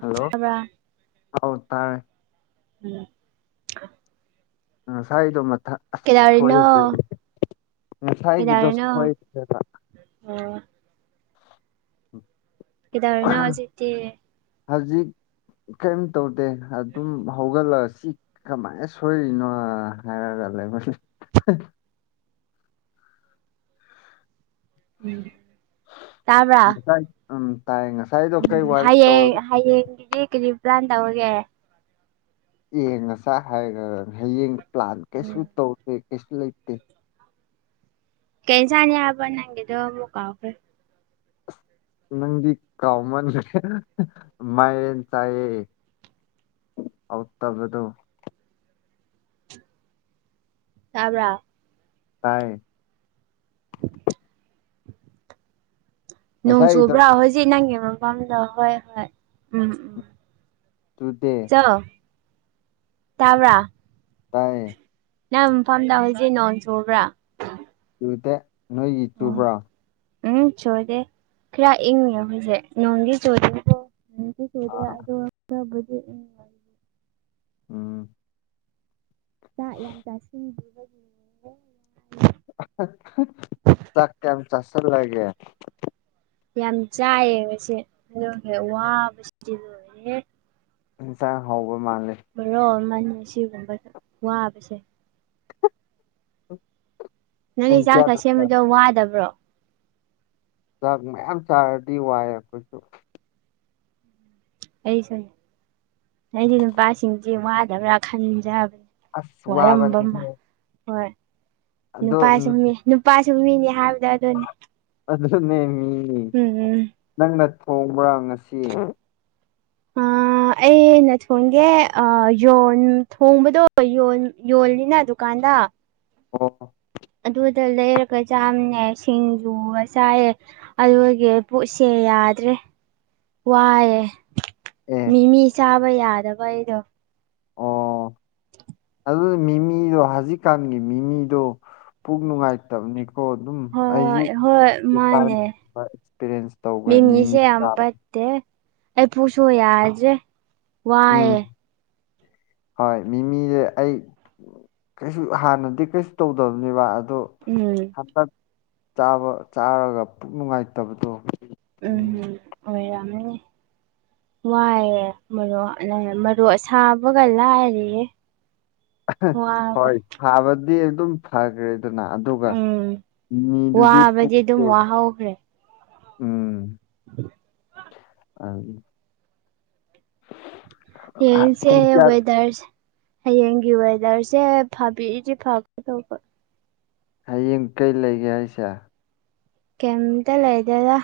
hello ꯇꯥꯕ꯭ꯔꯥ ꯑꯧ ꯇꯥꯔꯦ ꯎꯝ ꯉꯁꯥꯏꯗꯣ ꯃꯊꯛ ꯑꯁ ꯀꯩꯗꯧꯔꯤꯅꯣ ꯊꯣꯏꯈ꯭ꯔꯦ ꯉꯁꯥꯏꯒꯤꯗꯣ ꯁꯣꯏꯈ꯭ꯔꯦꯕ ꯎꯝ ꯎꯝ ꯀꯧꯗꯧꯔꯤꯅꯣ ꯍꯧꯖꯤꯛꯇꯤ ꯍꯧꯖꯤꯛ ꯀꯔꯤꯝ ꯇꯧꯗꯦ ꯑꯗꯨꯝ ꯍꯧꯒꯠꯂ ꯑꯁꯤ ꯀꯃꯥꯏꯅ ꯁꯣꯏꯔꯤꯅꯣ ꯍꯥꯏꯔꯒ ꯂꯩꯕꯅꯦ ꯎꯝ ꯇꯥꯕ꯭ꯔꯥ ꯉꯁꯥꯏ ꯎꯝ ꯇꯥꯏ ꯉꯁꯥꯏꯗꯣ ꯎꯝ ꯀꯩ ꯋꯥꯔꯤ ꯍꯌꯦꯡ ꯇꯧꯔ ꯍꯌꯦꯡ ꯒꯤꯗꯤ ꯀꯔꯤꯝ ꯄ꯭ꯂꯥꯟ ꯇꯧꯔꯒꯦ ꯌꯦꯡ ꯉꯁꯥꯏ ꯍꯥꯏꯔꯒ ꯍꯌꯦꯡ ꯄ꯭ꯂꯥꯟ ꯀꯩꯁꯨ ꯇꯧꯗꯦ ꯀꯩꯁꯨ ꯂꯩꯇꯦ ꯀꯩ ꯑꯦꯟꯁꯥꯡꯅꯤ ꯍꯥꯏꯕ꯭ꯔꯥ ꯅꯪꯒꯤꯗꯣ ꯑꯃꯨꯛ ꯀꯥꯎꯈ꯭ꯔꯦ ꯅꯪꯗꯤ ꯀꯥꯎꯃꯟꯒ꯭ꯔꯦ ꯃꯥꯏꯔꯦꯟ ꯆꯥꯏꯌꯦ ꯍꯥꯎꯇꯕꯗꯣ ꯇꯥꯕ꯭ꯔꯥ ꯇꯥꯏꯌꯦ ꯅꯣꯡ ꯉꯁꯥꯏꯗꯣ ꯆꯨꯕ꯭ꯔꯥ ꯍꯧꯖꯤꯛ ꯅꯪꯒꯤ ꯃꯐꯝꯗꯣ ꯍꯣꯏ ꯍꯣꯏ ꯎꯝ ꯎꯝ ꯆꯨꯗꯦ ꯂꯣ ꯇꯥꯕ꯭ꯔꯥ ꯇꯥꯢꯌꯦ ꯅꯪ ꯃꯐꯝꯗ ꯍꯧꯖꯤꯛ ꯅꯣꯡ ꯆꯨꯔꯕ꯭ꯔꯥ ꯆꯨꯗꯦ ꯅꯣꯢꯒꯤ ꯎꯝ ꯆꯨꯕ꯭ꯔꯥ ꯎꯝ ꯆꯨꯗꯦ ꯈꯔ ꯏꯪꯉ ꯍꯧꯖꯤꯁꯦ ꯅꯣꯡꯗꯤ ꯆꯣꯗꯦꯕꯣ ꯑꯥ [unintelligible] ꯎꯝ ꯆꯥꯛ ꯌꯥꯝ ꯆꯥꯁꯤꯟꯕꯤꯕꯒꯤ [unintelligible] ꯆꯥꯛ ꯀꯌꯥꯝ ꯆꯁꯜ ꯂꯒꯦ ꯌꯥꯝ ꯆꯥꯢꯌꯦꯕꯁꯦ ꯑꯗꯨꯒ ꯋꯥꯕꯁꯤꯗꯤ ꯂꯣꯢꯔꯦ ꯏꯟꯖꯥꯡ ꯍꯧꯕ ꯃꯥꯥꯟꯂꯦ ꯕꯣꯔꯣ ꯑꯃꯅꯤꯜ ꯁꯤꯒꯨꯝꯕ ꯋꯥꯕꯁꯦ [inaudible] ꯅꯪꯒꯤ ꯆꯥꯛꯇꯥ ꯀꯌꯥꯗ ꯆꯥꯛ ꯁꯦꯝꯕꯗꯣ ꯋꯥꯗꯕ꯭ꯔꯣ ꯆꯥꯛ ꯃꯌꯥꯝ ꯆꯥꯔꯗꯤ ꯋꯥꯏꯑꯦ ꯑꯩꯈꯣꯢꯁꯨ ꯑꯩꯁꯨ ꯑꯩꯗꯤ ꯅꯨꯄꯥꯁꯤꯡꯁꯦ ꯋꯥꯗꯕ꯭ꯔꯥ ꯈꯟꯖꯕ ꯑꯁ ꯋꯥꯔꯝꯕꯝꯕ ꯋꯥꯕꯅꯤꯅꯦ ꯍꯣꯢ ꯑꯗꯣ ꯎꯝ ꯅꯨꯄꯥꯁꯨ ꯃꯤ ꯅꯨꯄꯥꯁꯨ ꯃꯤꯅꯤ ꯍꯥꯢꯕꯗꯣ ꯑꯗꯨꯅꯦ ꯑꯗꯨꯅꯦ ꯃꯤ ꯎꯝ ꯎꯝ ꯅꯪꯅ ꯊꯣꯡꯕ꯭ꯔꯥ ꯉꯁꯤ ꯑꯥ ꯑꯩꯩꯅ ꯊꯣꯡꯒꯦ ꯑꯥ ꯌꯣꯟ ꯊꯣꯡꯕꯗꯣ ꯌꯣꯜ ꯌꯣꯜꯂꯤꯅꯦ ꯗꯨꯀꯥꯟꯗ ꯑꯣ ꯑꯗꯨꯗ ꯂꯩꯔꯒ ꯆꯥꯝꯃꯅꯦ ꯁꯤꯡꯖꯨꯒ ꯆꯥꯢꯌꯦ ꯑꯗꯨꯒꯤ ꯄꯨꯛꯁꯦ ꯌꯥꯗ꯭ꯔꯦ ꯋꯥꯢꯑꯦ ꯑꯦ ꯃꯤ ꯃꯤ ꯆꯥꯕ ꯌꯥꯗꯕ ꯑꯩꯗꯣ ꯑꯣ ꯑꯗꯨ ꯃꯤꯃꯤꯗꯣ ꯍꯧꯖꯤꯛꯀꯥꯟꯒꯤ ꯃꯤꯃꯤꯗꯣ ꯄꯨꯛ ꯅꯨꯡꯉꯥꯢꯇꯕꯅꯦ ꯑꯣ ꯑꯗꯨꯝ ꯑꯩꯁꯨ ꯍꯣꯏ ꯍꯣꯏ [unintelligible] ꯃꯥꯅꯦ ꯑꯦꯛꯁꯄꯔꯌꯦꯟꯁ ꯇꯧꯈ꯭ꯔꯦ ꯃꯤ ꯃꯤꯃꯤ [unintelligible] ꯇꯦꯑꯦ ꯑꯩ ꯄꯨꯁꯨ ꯌꯥꯗ꯭ꯔꯦ ꯎꯝ ꯋꯥꯏꯑꯦ ꯍꯣꯢ ꯃꯤꯃꯤꯖꯦ ꯑꯩ ꯀꯩꯁꯨ ꯍꯥꯟꯅꯗꯤ ꯀꯩꯁꯨ ꯇꯧꯗꯕꯅꯦꯕ ꯑꯗꯣ ꯎꯝ ꯍꯟꯗꯛ ꯆꯥꯕ ꯆꯥꯔꯒ ꯄꯨꯛ ꯅꯨꯡꯉꯥꯢꯇꯕꯗꯣ ꯎꯝꯍꯨꯝ ꯑꯣꯢ ꯃꯅꯦ ꯋꯥꯢꯑꯦ ꯃꯔꯣꯛ ꯃꯔꯣꯛ ꯑꯁꯥꯕꯒ ꯂꯥꯢꯔꯌꯦ ꯍꯣꯢ ꯊꯥꯕꯗꯤ ꯑꯗꯨꯝ ꯐꯈ꯭ꯔꯦꯗꯅ ꯎꯝ ꯋꯥꯕꯗꯤ ꯑꯗꯨꯝ ꯋꯥꯍꯧꯈ꯭ꯔꯦ [unintelligible] ꯑ ꯌꯦꯁꯦ ꯄꯨꯡ ꯀꯌꯥ ꯋꯦꯗꯔꯁꯦ ꯍꯌꯦꯡꯒꯤ ꯋꯦꯗꯔꯁꯦ ꯐꯥꯕꯤꯔꯤꯗꯤ ꯐꯒꯗꯧꯕ ꯍꯌꯦꯡ ꯀꯩ ꯂꯩꯒꯦ ꯍꯥꯢꯁꯦ ꯀꯩꯇ ꯂꯩꯗꯦꯗ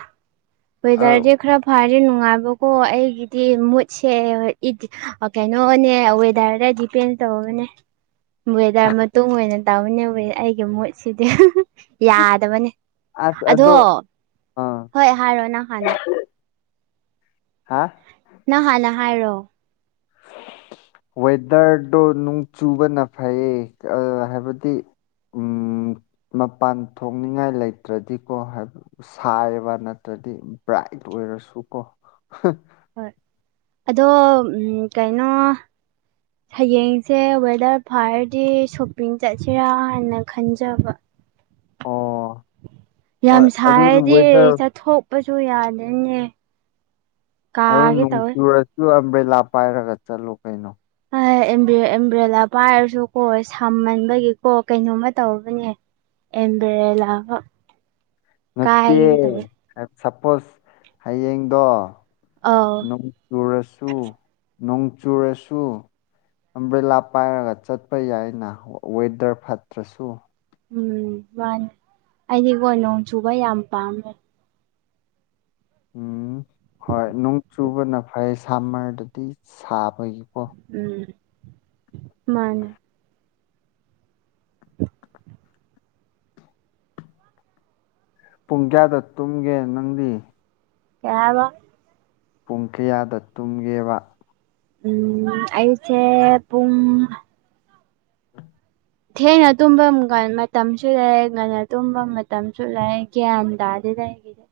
ꯑꯧ ꯋꯦꯗꯔꯗꯤ ꯈꯔ ꯐꯔꯦ ꯅꯨꯡꯉꯥꯢꯕꯀꯣ ꯑꯩꯒꯤꯗꯤ ꯃꯨꯠꯁꯦ [unintelligible] ꯀꯩꯅꯣꯅꯦ ꯋꯦꯗꯔꯗꯗꯤ ꯄꯦꯟ ꯇꯧꯕꯅꯦ ꯋꯦꯗꯔ ꯃꯇꯨꯡ ꯑꯣꯢꯅ ꯇꯧꯋꯦꯅꯦ ꯑꯩꯒꯤ ꯃꯣꯠꯁꯤꯗꯤ ꯌꯥꯗꯕꯅꯦ ꯑꯗꯣ ꯑꯥ ꯍꯣꯏ ꯍꯥꯏꯔꯣ ꯅꯪ ꯍꯥꯟꯅ ꯍꯥ ꯅꯪ ꯍꯥꯟꯅ ꯍꯥꯏꯔꯣ ꯋꯦꯗꯔꯗꯣ ꯅꯣꯡ ꯆꯨꯕꯅ ꯐꯩꯌꯦ [unintelligible] ꯍꯥꯏꯕꯗꯤ ꯎꯝ ꯃꯄꯥꯟ ꯊꯣꯛꯅꯤꯡꯉꯥꯏ ꯂꯩꯇ꯭ꯔꯗꯤꯀꯣ ꯍꯥꯏꯕ ꯁꯥꯏꯌꯦꯕ ꯅꯠꯇ꯭ꯔꯗꯤ ꯕ꯭ꯔꯥꯏꯠ ꯑꯣꯏꯔꯁꯨ ꯀꯣ ꯍꯣꯏ ꯑꯗꯣ ꯎꯝ ꯀꯩꯅꯣ ꯍꯌꯦꯡꯁꯦ ꯋꯦꯗ꯭ꯔ ꯐꯥꯔꯗꯤ ꯁꯣꯞꯄꯤꯡ ꯆꯠꯁꯤꯔꯥ ꯍꯥꯏꯅ ꯈꯟꯖꯕ ꯑꯣ ꯌꯥꯝ ꯍꯣꯏ ꯑꯗꯨ ꯁꯥꯏꯔꯗꯤ ꯋꯦꯗꯔ ꯆꯠꯊꯣꯛꯄꯁꯨ ꯌꯥꯗꯦꯅꯦ ꯑꯗꯨ ꯀꯥꯒꯦ ꯅꯣꯡ ꯇꯧꯋꯦ ꯆꯨꯔꯁꯨ ꯑꯝꯕ꯭ꯔꯦꯂꯥ ꯄꯥꯏꯔꯒ ꯆꯠꯂꯣ ꯀꯩꯅꯣ ꯍꯥꯏ ꯑꯦꯝ ꯑꯦꯝꯕ꯭ꯔꯦꯂꯥ ꯄꯥꯏꯔꯁꯨꯀꯣ ꯁꯃꯟꯕꯒꯤꯀꯣ ꯀꯩꯅꯣꯝꯃ ꯇꯧꯒ꯭ꯔꯦꯅꯦ ꯑꯦꯟꯕꯔꯦꯂꯥ ꯅꯠꯇꯦ ꯁꯄꯣꯁ ꯍꯌꯦꯡꯗꯣ ꯑꯧ ꯅꯨ ꯆꯨꯔꯁꯨ ꯅꯣꯡ ꯆꯨꯔꯁꯨ ꯑꯝꯕ꯭ꯔꯦꯂꯥ ꯄꯥꯏꯔꯒ ꯆꯠꯄ ꯌꯥꯏꯅ ꯋꯦꯗ꯭ꯔ ꯐꯠꯇ꯭ꯔꯁꯨ ꯎꯝ ꯃꯥꯅꯤ ꯑꯩꯗꯤꯒꯣ ꯅꯣꯡ ꯆꯨꯕ ꯌꯥꯝ ꯄꯥꯝꯃꯦ ꯎꯝ ꯍꯣꯏ ꯅꯣꯡ ꯆꯨꯕꯅ ꯐꯩ ꯁꯥꯝꯃꯔꯗꯗꯤ ꯁꯥꯕꯒꯤꯀꯣ ꯎꯝ ꯃꯥꯅꯦ ꯄꯨꯡ ꯀꯌꯥꯗ ꯇꯨꯝꯒꯦ ꯅꯪꯗꯤ ꯀꯩꯍꯥꯏꯕ ꯄꯨꯡ ꯀꯌꯥꯗ ꯇꯨꯝꯒꯦꯕ ꯎꯝ ꯑꯩꯁꯦ ꯄꯨꯡ [unintelligible] ꯊꯦꯡꯅ ꯇꯨꯝꯐꯝ ꯒ ꯃꯇꯝꯁꯨ ꯂꯩ ꯉꯟꯅ ꯇꯨꯝꯐꯝ ꯃꯇꯝꯁꯨ ꯂꯩꯑꯦ ꯒ꯭ꯌꯥꯟ ꯇꯥꯗꯦꯗ ꯑꯩꯒꯤꯗꯤ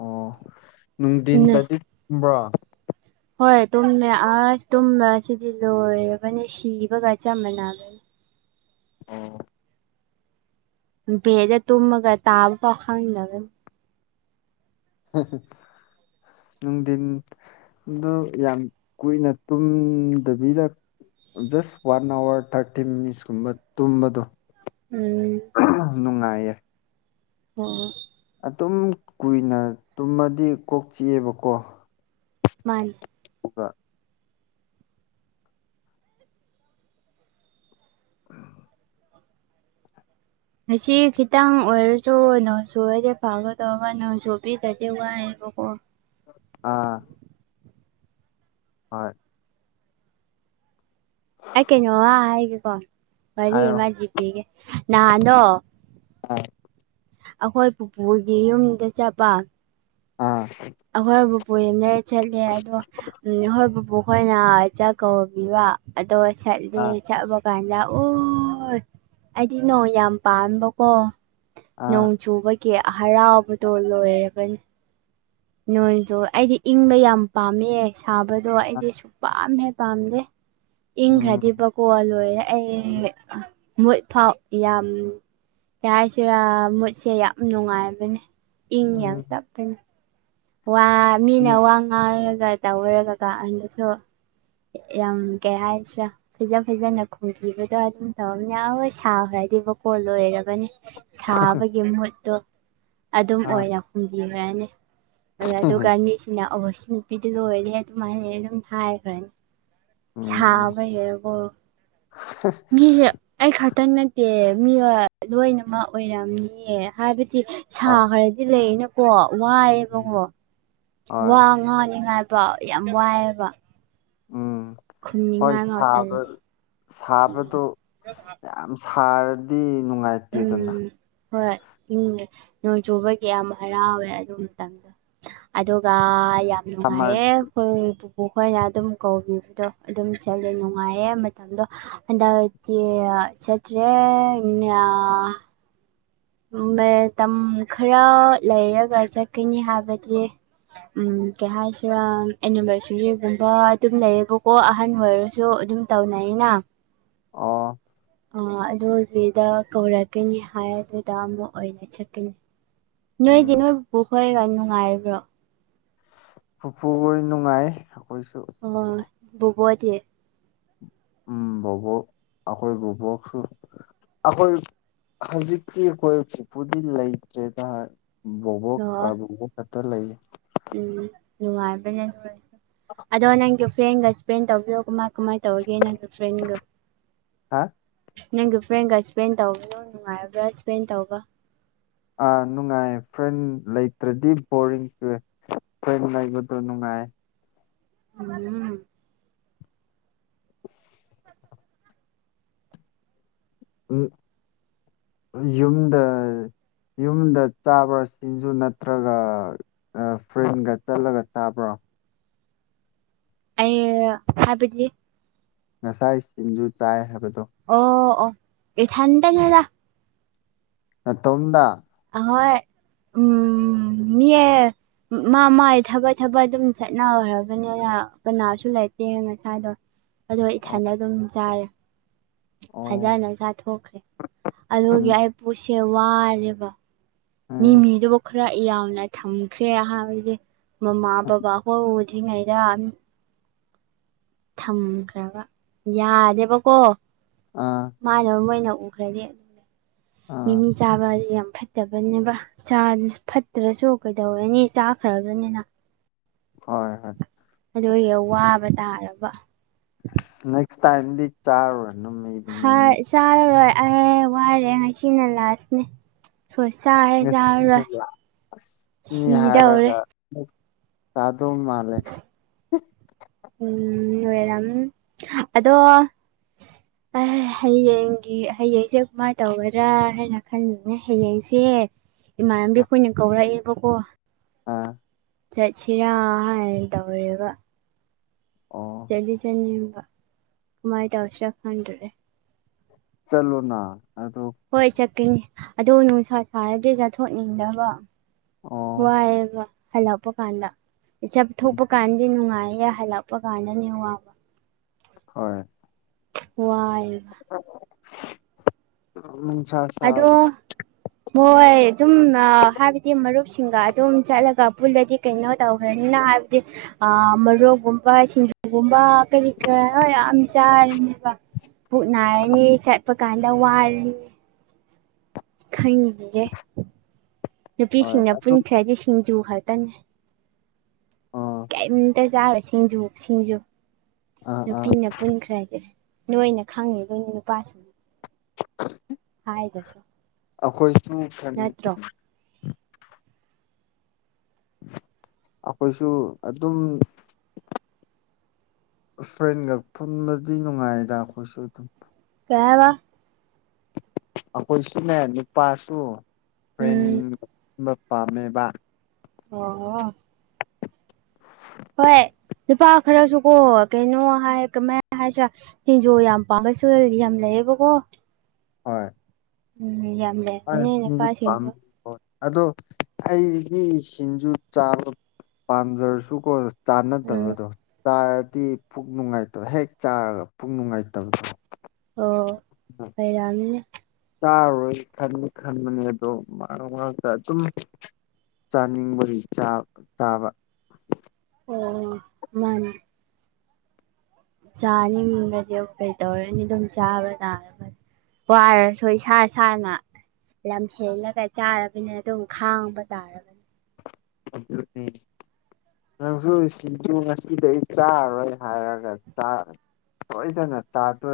ꯑꯣ ꯎꯝ ꯅꯨꯡꯗꯤꯟꯗꯗꯤ ꯇꯨꯝꯕ꯭ꯔꯣ ꯍꯣꯏ ꯇꯨꯝꯃꯦ ꯑꯁ ꯇꯨꯝ ꯑꯁꯤꯗꯤ ꯂꯣꯏꯔꯕꯅꯦ ꯁꯤꯕꯒ ꯆꯞ ꯃꯥꯟꯅꯕ ꯑꯣ ꯄꯦꯗ ꯇꯨꯝꯃꯒ ꯇꯥꯕ ꯐꯥꯎ ꯈꯪꯗꯕꯅꯤ ꯅꯨꯡꯗꯤꯟ ꯑꯗꯣ ꯌꯥꯝ ꯀꯨꯏꯅ ꯇꯨꯝꯗꯕꯤꯗ ꯖꯁ ꯋꯥꯟ ꯑꯋꯥꯔ ꯊꯥꯔꯇꯤ ꯃꯤꯅꯤꯠꯁꯀꯨꯝꯕ ꯇꯨꯝꯕꯗꯣ ꯎꯝ ꯅꯨꯡꯉꯥꯏꯌꯦ ꯑꯣ ꯑꯗꯨꯝ ꯀꯨꯏꯅ ꯇꯨꯝꯃꯗꯤ ꯀꯣꯛ ꯆꯤꯛꯑꯦꯕꯀꯣ ꯃꯥꯅꯤ ꯑꯗꯨꯒ [inaudible] ꯉꯁꯤ ꯈꯤꯇꯪ ꯑꯣꯏꯔꯁꯨ ꯅꯣꯡꯁꯨꯨꯔꯗꯤ ꯐꯥꯒꯗꯒ ꯅꯣꯡꯁꯨꯨꯕꯤꯗꯗꯤ ꯋꯥꯏ ꯕꯀꯣ ꯑꯥ ꯍꯣꯏ ꯑꯩ ꯀꯩꯅꯣꯃ ꯍꯥꯏꯒꯦꯀꯣ ꯋꯥꯔꯤ ꯍꯥꯏꯌꯣ ꯑꯃꯗꯤ ꯄꯤꯒꯦ ꯅꯍꯥꯟꯗꯣ ꯑꯥ ꯑꯈꯣꯏ ꯄꯨꯄꯨꯒꯤ ꯌꯨꯝꯗ ꯆꯠꯄ ꯑꯥ ꯑꯩꯈꯣꯏ ꯕꯨꯄꯨ ꯍ‌ꯣꯏꯅ ꯆꯠꯂꯦ ꯑꯗꯣ ꯑꯩꯈꯣꯏ ꯕꯨꯕ‌ꯣꯛꯈꯣꯏꯅ ꯆꯥꯛ ꯀꯧꯕꯤꯕ ꯑꯗꯣ ꯆꯠꯂꯦ ꯑꯥ ꯆꯠꯄ ꯀꯥꯟꯗ ꯑꯣ ꯑꯩꯗꯤ ꯅꯣꯡ ꯌꯥꯝ ꯄꯥꯝꯕꯀꯣ ꯑꯥ ꯅꯣꯡ ꯆꯨꯕꯒꯤ ꯀꯦ ꯍꯔꯥꯎꯕꯗꯣ ꯂꯣꯏꯔꯕꯅꯤ ꯅꯣꯏꯁꯨ ꯑꯩꯗꯤ ꯏꯪꯕ ꯌꯥꯝ ꯄꯥꯝꯃꯦ ꯁꯥꯕꯗꯣ ꯑꯥ ꯑꯩꯗꯤ ꯁꯨꯛꯄꯥꯝ ꯍ‌ꯦꯛ ꯄꯥꯝꯗꯦ ꯎꯝ ꯏꯪꯈ꯭ꯔꯗꯤꯕꯀꯣ ꯂꯣꯏꯔꯦ ꯑꯩ ꯃꯨꯠ ꯐꯥꯎ ꯌꯥꯝ ꯌꯥ ꯍꯥꯏꯁꯤꯔꯥ ꯃꯨꯠꯁꯦ ꯌꯥꯝ ꯅꯨꯡꯉꯥꯏꯕꯅꯦ ꯏꯪ ꯌꯥꯝ ꯎꯝ ꯇꯞꯄꯅ‌ꯦ ꯋꯥ ꯃꯤꯅ ꯎꯝ ꯋꯥ ꯉꯥꯡꯔꯒ ꯇꯧꯔꯒ ꯀꯥꯟꯗꯁꯨ ꯌꯥꯝ ꯀꯩ ꯍꯥꯏꯁꯤꯔꯥ ꯐꯖ ꯐꯖꯅ ꯈꯨꯝꯈꯤꯕꯗ ꯑꯗꯨꯝ ꯇꯧꯔꯝꯃꯗꯤ ꯌꯥꯎꯣꯏ ꯁꯥꯈ꯭ꯔꯕꯗꯤꯕꯀꯣ ꯂꯣꯏꯔꯕꯅꯤ ꯁꯥꯕꯒꯤ ꯃꯍꯨꯠꯇꯣ ꯑꯗꯨꯝ ꯑꯥ ꯑꯣꯏꯅ ꯍꯨꯝꯕꯤꯔꯅꯤ ꯑ ꯑꯗꯨꯒ ꯎꯝ ꯃꯤꯁꯤꯅ ꯑꯣꯍ ꯁꯤ ꯅꯨꯄꯤꯗꯨꯅ ꯑꯣꯏꯔꯦ ꯑꯗꯨꯃꯥꯏꯅ ꯑꯗꯨꯝ ꯍꯥꯏꯈ꯭ꯔꯅꯤ ꯎꯝ ꯁꯥꯕ ꯂ‌ꯣꯏꯔꯕ‌ꯣ ꯃꯤꯍ ꯑꯩ ꯈꯛꯇꯪ ꯅꯠꯇꯦ ꯃꯤ ꯂꯣꯏꯅꯃꯛ ꯑꯣꯏꯔꯝꯅꯤꯌ‌ꯦ ꯍꯥꯏꯕꯗꯤ ꯍꯣꯏ ꯁꯥꯈꯔꯗꯤ ꯂꯩꯅꯀꯣ ꯋꯥꯏꯑꯦꯕꯀꯣ ꯍꯣꯏ ꯋꯥ ꯉꯥꯡꯅꯤꯉꯥꯏꯕ ꯌꯥꯝ ꯋꯥꯏꯑꯦꯕ ꯎꯝ ꯍꯣꯏ ꯈꯨꯝꯅꯤꯡꯉꯥꯏ ꯉꯥꯎ ꯁꯥꯕ ꯇꯜꯂꯦ ꯁꯥꯕꯗꯣ ꯌꯥꯝ ꯁꯥꯔꯗꯤ ꯅꯨꯡꯉꯥꯏꯇꯦꯗꯅ ꯎꯝ ꯍꯣꯏ ꯎꯝ ꯅꯣꯡ ꯆꯨꯕꯒꯤ ꯌꯥꯝ ꯍꯔꯥꯎꯋꯦ ꯑꯗꯨꯃꯇꯪ ꯑꯗꯨꯒ ꯌꯥꯝ ꯁꯝꯃꯔ ꯅꯨꯡꯉꯥꯏꯌꯦ ꯈꯣꯏ ꯄꯨꯄꯨꯈ‌ꯣꯏꯅ ꯑꯗꯨꯝ ꯀꯧꯕꯤꯕꯗꯣ ꯑꯗꯨꯝ ꯆꯠꯂꯦ ꯅꯨꯡꯉꯥꯏꯌ‌ꯦ ꯃꯇꯝꯗꯣ ꯍꯟꯗꯛꯇꯤ ꯆꯠꯇ꯭ꯔꯦ ꯃꯌꯥꯝ ꯃꯇꯝ ꯈꯔ ꯂꯩꯔꯒ ꯆꯠꯀꯅꯤ ꯍꯥꯏꯕꯗꯤ ꯎꯝ ꯀꯩ ꯍꯥꯏꯁꯤꯔꯥ ꯑꯦꯅꯤꯚꯔꯁꯔꯤꯒꯨꯝꯕ ꯑꯗꯨꯝ ꯂꯩꯌꯦꯕꯀꯣ ꯑꯍꯟ ꯑꯣꯏꯔꯁꯨ ꯑꯗꯨꯝ ꯇꯧꯅꯩꯅ ꯑ ꯑ ꯑꯗꯨꯒꯤꯗ ꯀꯧꯔꯛꯀꯅꯤ ꯍꯥꯏ ꯑꯗꯨꯗ ꯑꯃꯨꯛ ꯑꯣꯏꯅ ꯆꯠꯀꯅꯤ ꯅꯣꯏꯗꯤ ꯎꯝ ꯅꯣꯏ ꯕꯨꯕ‌ꯣꯛꯈꯣꯏꯒ ꯅꯨꯡꯉꯥꯏꯔꯤꯕ꯭ꯔꯣ ꯄꯨꯄꯨꯍ‌ꯣꯏ ꯅꯨꯡꯉꯥꯏ ꯑꯩꯈꯣꯏꯁꯨ ꯑ ꯕꯨꯕ‌ꯣꯛꯍ‌ꯣꯏꯗꯤ ꯎꯝ ꯕꯨꯕ‌ꯣꯛ ꯑꯈꯣꯏ ꯕꯨꯕ‌ꯣꯛꯁꯨ ꯑꯩꯈꯣꯏ ꯍꯧꯖꯤꯛꯇꯤ ꯑꯩꯈꯣꯏ ꯄꯨꯄꯨꯗꯤ ꯂꯩꯇ꯭ꯔꯦꯗ ꯍꯥꯏ ꯕꯣꯕꯣꯛ ꯑꯣ ꯑ ꯕꯣꯕꯣꯛ ꯈꯛꯇ ꯂꯩꯌꯦ ꯎꯝ ꯅꯨꯡꯉꯥꯏꯕꯅꯦ ꯑꯗꯣ ꯅꯪꯗꯤ ꯐ꯭ꯔꯦꯟꯒ ꯐ꯭ꯔ‌ꯦꯟ ꯇꯧꯕꯤꯌꯣ ꯀꯃꯥꯏ ꯀꯃꯥꯏ ꯇꯒꯦꯅ ꯐ꯭ꯔꯦꯟꯒ ꯍꯥ ꯅꯪꯒꯤ ꯐ꯭ꯔꯦꯟꯒ ꯏꯁꯄꯦꯟ ꯇꯧꯕꯗ‌ꯣ ꯅꯨꯡꯉꯥꯏꯔꯕ꯭ꯔꯥ ꯏꯁꯄꯦꯟ ꯇꯧꯕ ꯑꯥ ꯅꯨꯡꯉꯥꯏ ꯐ꯭ꯔꯦꯟ ꯂꯩꯇ꯭ꯔꯗꯤ ꯕꯣꯔꯤꯡ ꯆꯨꯏꯌ‌ꯦ ꯐ꯭ꯔ‌ꯦꯟ ꯂꯩꯕꯗ‌ꯣ ꯅꯨꯡꯉꯥꯏꯌ‌ꯦ ꯎꯝ ꯎꯝ ꯌꯨꯝꯗ ꯌꯨꯝꯗ ꯆꯥꯕꯁꯤꯡꯖꯨ ꯅꯠꯇ꯭ꯔꯒ ꯑ ꯐ꯭ꯔꯦꯟꯒ ꯆꯠꯂꯒ ꯆꯥꯕ꯭ꯔꯣ ꯑꯩ ꯍꯥꯏꯕꯗꯤ ꯉꯁꯥꯏ ꯁꯤꯡꯖꯨ ꯆꯥꯏ ꯍꯥꯏꯕꯗꯣ ꯑꯣ ꯑꯣ ꯏꯊꯟꯇꯅꯦꯗꯥ ꯅꯇꯣꯝꯗ ꯑꯍꯣꯏ ꯎꯝ ꯃꯤ ꯑꯥ ꯃꯥ ꯃꯥꯏ ꯊꯕꯛ ꯊꯕꯛ ꯑꯗꯨꯝ ꯆꯠꯅꯈ꯭ꯔꯕꯅꯤꯅ ꯀꯅꯥꯁꯨ ꯂꯩꯇꯦ ꯉꯁꯥꯏꯗꯣ ꯑꯗꯣ ꯏꯊꯟꯗ ꯑꯣ ꯑꯗꯨꯝ ꯆꯥꯔꯦ ꯑꯣ ꯐꯖꯅ ꯆꯥꯊꯣꯛꯈ꯭ꯔꯦ ꯎꯝ ꯑꯗꯨꯒꯤ ꯑꯩ ꯄꯣꯠꯁꯦ ꯋꯥꯔꯦꯕ ꯃꯤ ꯎꯝ ꯃꯤꯗꯨꯕꯨ ꯈꯔ ꯌꯥꯝꯅ ꯊꯝꯈ꯭ꯔꯦ [unintelligible] ꯃꯃꯥ ꯕꯕꯥ ꯍꯣꯏ ꯎꯗ꯭ꯔꯤꯉꯩꯗ ꯊꯝꯈ꯭ꯔꯕ ꯌꯥꯗꯦꯕꯀꯣ ꯑꯥ ꯃꯥꯟꯅ ꯃꯣꯏꯅ ꯎꯈ꯭ꯔꯗꯤ ꯑꯥ ꯃꯤꯃꯤ ꯆꯥꯕ ꯌꯥꯝ ꯐꯠꯇꯕꯅꯦꯕ ꯆꯥꯔꯥ ꯐꯠꯇ꯭ꯔꯁꯨ ꯀꯩꯗꯧꯔꯅꯤ ꯆꯥꯈ꯭ꯔꯕꯅꯤꯅ ꯍꯣꯏ ꯍꯣꯏ ꯑꯗꯨꯒꯤ ꯋꯥꯕ ꯇꯥꯔꯕ ꯅꯦꯛꯁ ꯇꯥꯏꯝꯗꯤ ꯆꯥꯔꯨꯔꯅꯨ ꯃꯤ ꯍꯥ ꯃꯤ ꯆꯥꯔꯔꯣꯏ ꯑꯦ ꯋꯥꯏꯔꯦ ꯉꯁꯤꯅ ꯂꯥꯁꯅꯦ ꯍꯣꯏ ꯆꯥ [unintelligible] ꯅꯤ ꯁꯤꯗꯧꯔꯦ ꯍꯥꯏꯔꯒ [unintelligible] ꯎꯝ ꯅꯣꯏꯔꯝ ꯑꯗꯣ [inaudible] ꯑꯩ ꯍꯌꯦꯡꯒꯤ ꯍꯌꯦꯡꯁꯦ ꯀꯃꯥꯏꯅ ꯇꯧꯒꯗ꯭ꯔꯥ ꯍꯥꯏꯅ ꯈꯟꯕꯅꯦ ꯍꯌꯦꯡꯁꯦ ꯏꯃꯥꯟꯅꯕꯤ ꯈꯣꯏꯅ ꯀꯧꯔꯛꯑꯦꯕꯀꯣ ꯑꯥ ꯆꯠꯁꯤꯔꯥ ꯍꯥꯏꯔ ꯇꯧꯔꯦꯕ ꯑꯣ ꯆꯇꯤ ꯆꯠꯅꯤꯡꯕ ꯀꯃꯥꯏ ꯇꯧꯁꯤꯔ ꯈꯪꯗ꯭ꯔꯦ ꯆꯠꯂꯣꯅ ꯑꯗꯣ ꯍꯣꯏ ꯆꯠꯀꯅꯤ ꯑꯗꯣ ꯅꯨꯡꯁꯥ ꯁꯥꯔꯗꯤ ꯆꯥꯊꯣꯛꯅꯤꯡꯗꯕ ꯑꯣ ꯋꯥꯏꯌꯦꯕ ꯍꯂꯥꯛꯄꯀꯥꯟꯗ ꯆꯠꯊꯣꯛꯄ ꯀꯥꯟꯗꯤ ꯅꯨꯡꯉꯥꯏꯌꯦ ꯍꯜꯂꯛꯄꯀꯥꯟꯗꯅꯦ ꯋꯥꯕ ꯍꯣꯏ ꯋꯥꯏ [unintelligible] ꯅꯨꯡꯁꯥ ꯁꯥꯕꯁꯤ ꯍꯣꯏ ꯑꯗꯨꯝꯅ ꯍꯥꯏꯕꯗꯤ ꯃꯔꯨꯞꯁꯤꯡꯒ ꯑꯗꯨꯝ ꯆꯠꯂꯒ ꯄꯨꯜꯂꯗꯤ ꯀꯩꯅꯣ ꯇꯧꯈ꯭ꯔꯅꯤꯅ ꯍꯥꯏꯕꯗꯤ ꯑ ꯃꯔꯣꯛꯒꯨꯝꯕ ꯁꯤꯡꯖꯨꯒꯨꯝꯕ ꯀꯔꯤ ꯀꯔꯥ ꯂꯣꯏ ꯌꯥꯝ ꯆꯥꯔꯥꯅꯤꯕ ꯄꯨꯛ ꯅꯥꯔꯅꯤ ꯆꯠꯄꯀꯥꯟꯗ ꯋꯥꯔꯅꯤ ꯈꯟꯒꯤꯒꯦ ꯍꯣꯏ ꯅꯨꯄꯤꯁꯤꯡꯅ ꯑꯗꯨꯝ ꯄꯨꯟꯈ꯭ꯔꯗꯤ ꯁꯤꯡꯖꯨ ꯈꯛꯇꯅꯦ ꯑꯣ ꯀꯩꯝꯇ ꯆꯥꯔꯣꯏ ꯁꯤꯡꯖꯨ ꯁꯤꯡꯖꯨ ꯑꯥ ꯑꯥ ꯅꯨꯄꯤꯅ ꯄꯨꯟꯈ꯭ꯔꯗꯤ ꯅꯣꯏꯅ ꯈꯪꯉꯤꯗꯨꯅꯤ ꯅꯨꯄꯥꯁꯤꯡ ꯍꯥꯏꯗ꯭ꯔꯁꯨ ꯑꯩꯈꯣꯏꯁꯨ ꯈꯪꯉꯤ ꯅꯠꯇ꯭ꯔꯣ [unintelligible] ꯑꯩꯈꯣꯏꯁꯨ ꯑꯗꯨꯝ ꯐ꯭ꯔꯦꯟꯒ ꯄꯨꯟꯕꯗꯤ ꯅꯨꯡꯉꯥꯏꯗ ꯑꯩꯈꯣꯏꯁꯨ ꯑꯗꯨꯝ ꯀꯩ ꯍꯥꯏꯕꯥ ꯑꯩꯈꯣꯏꯁꯨꯅꯦ ꯅꯨꯄꯥꯁꯨ ꯐ꯭ꯔꯦꯟ ꯎꯝ [unintelligible] ꯄꯥꯝꯃꯦꯕ ꯑꯣ ꯑꯣ ꯍꯣꯏ ꯅꯨꯨꯄꯥ ꯈꯔꯁꯨꯀꯣ ꯀꯩꯅꯣ ꯍꯥꯏ ꯀꯃꯥꯏ ꯍꯥꯏꯁꯤꯔꯥ ꯁꯤꯟꯖꯨ ꯌꯥꯝ ꯄꯥꯝꯕꯁꯨ ꯌꯥꯝ ꯂꯩꯌꯦꯕꯀꯣ ꯍꯣꯏ ꯎꯝ ꯌꯥꯝ ꯂꯩ ꯍꯣꯏ ꯇꯤꯟꯖꯨ ꯄꯥꯝ ꯍꯣꯏ ꯑꯗꯣ ꯑꯩꯗꯤ ꯁꯤꯡꯖꯨ ꯆꯥꯕ ꯄꯥꯝꯖꯔꯁꯨꯀꯣ ꯎꯝ ꯆꯥꯟꯅꯗꯕꯗꯣ ꯆꯥꯔꯗꯤ ꯄꯨꯛ ꯅꯨꯡꯉꯥꯏꯇꯕ ꯍꯦꯛ ꯆꯥꯔꯒ ꯄꯨꯛ ꯅꯨꯡꯉꯥꯏꯇꯕꯗꯣ ꯑꯣ ꯂꯩꯩꯔꯝꯅꯤꯅꯦ ꯆꯥꯔꯔꯣꯏ ꯈꯟꯅꯤ ꯈꯟꯕꯅꯦ ꯑꯗꯣ ꯃꯔꯛ ꯃꯔꯛꯇ ꯑꯗꯨꯝ ꯆꯥꯅꯤꯡꯕꯒꯤ ꯆꯥ ꯆꯥꯕ ꯑꯣ ꯃꯥꯅꯦ ꯆꯥꯅꯤꯡꯔꯗꯤ ꯑꯈꯣꯏ ꯇꯧꯔꯅꯤ ꯑꯗꯨꯝ ꯆꯥꯕ ꯇꯥꯔꯒ ꯋꯥꯔꯁꯨ ꯏꯁꯥ ꯏꯁꯥꯅ ꯂꯝꯍꯦꯟꯂꯒ ꯆꯥꯔꯕꯅꯤꯅ ꯑꯗꯨꯝ ꯈꯥꯡꯕ ꯇꯥꯔꯕ ꯑꯗꯨꯅꯦ ꯅꯪꯁꯨ ꯁꯤꯡꯖꯨ ꯉꯁꯤꯗꯩ ꯆꯥꯔꯔꯣꯏ ꯍꯥꯏꯔꯒꯥ ꯆꯥ ꯁꯣꯏꯗꯅ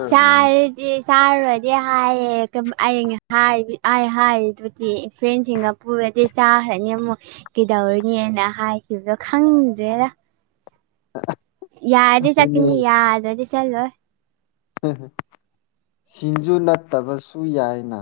ꯆꯥꯔꯗꯤ ꯆꯥꯔꯨꯔꯗꯤ ꯍꯥꯏꯌꯦ ꯀꯝ ꯑꯩ ꯍꯥꯏꯔꯤ ꯑꯩ ꯍꯤꯏꯔꯤꯗꯨꯗꯤ ꯐ꯭ꯔꯦꯟꯁꯤꯡꯒ ꯄꯨꯔꯗꯤ ꯆꯥꯈ꯭ꯔꯅꯤ ꯑꯃꯨꯛ ꯀꯩꯗꯧꯔꯤꯅꯤ ꯑꯩꯅ ꯍꯥꯏꯈꯤꯕꯗꯣ ꯈꯪꯗ꯭ꯔꯦꯗꯥ [unintelligible] ꯌꯥꯔꯗꯤ ꯑꯗꯨꯅꯦ ꯆꯠꯀꯅꯤ ꯌꯥꯗ꯭ꯔꯗꯤ ꯆꯠꯂꯣꯏ ꯁꯤꯡꯖꯨ ꯅꯠꯇꯕꯁꯨ ꯌꯥꯏꯅ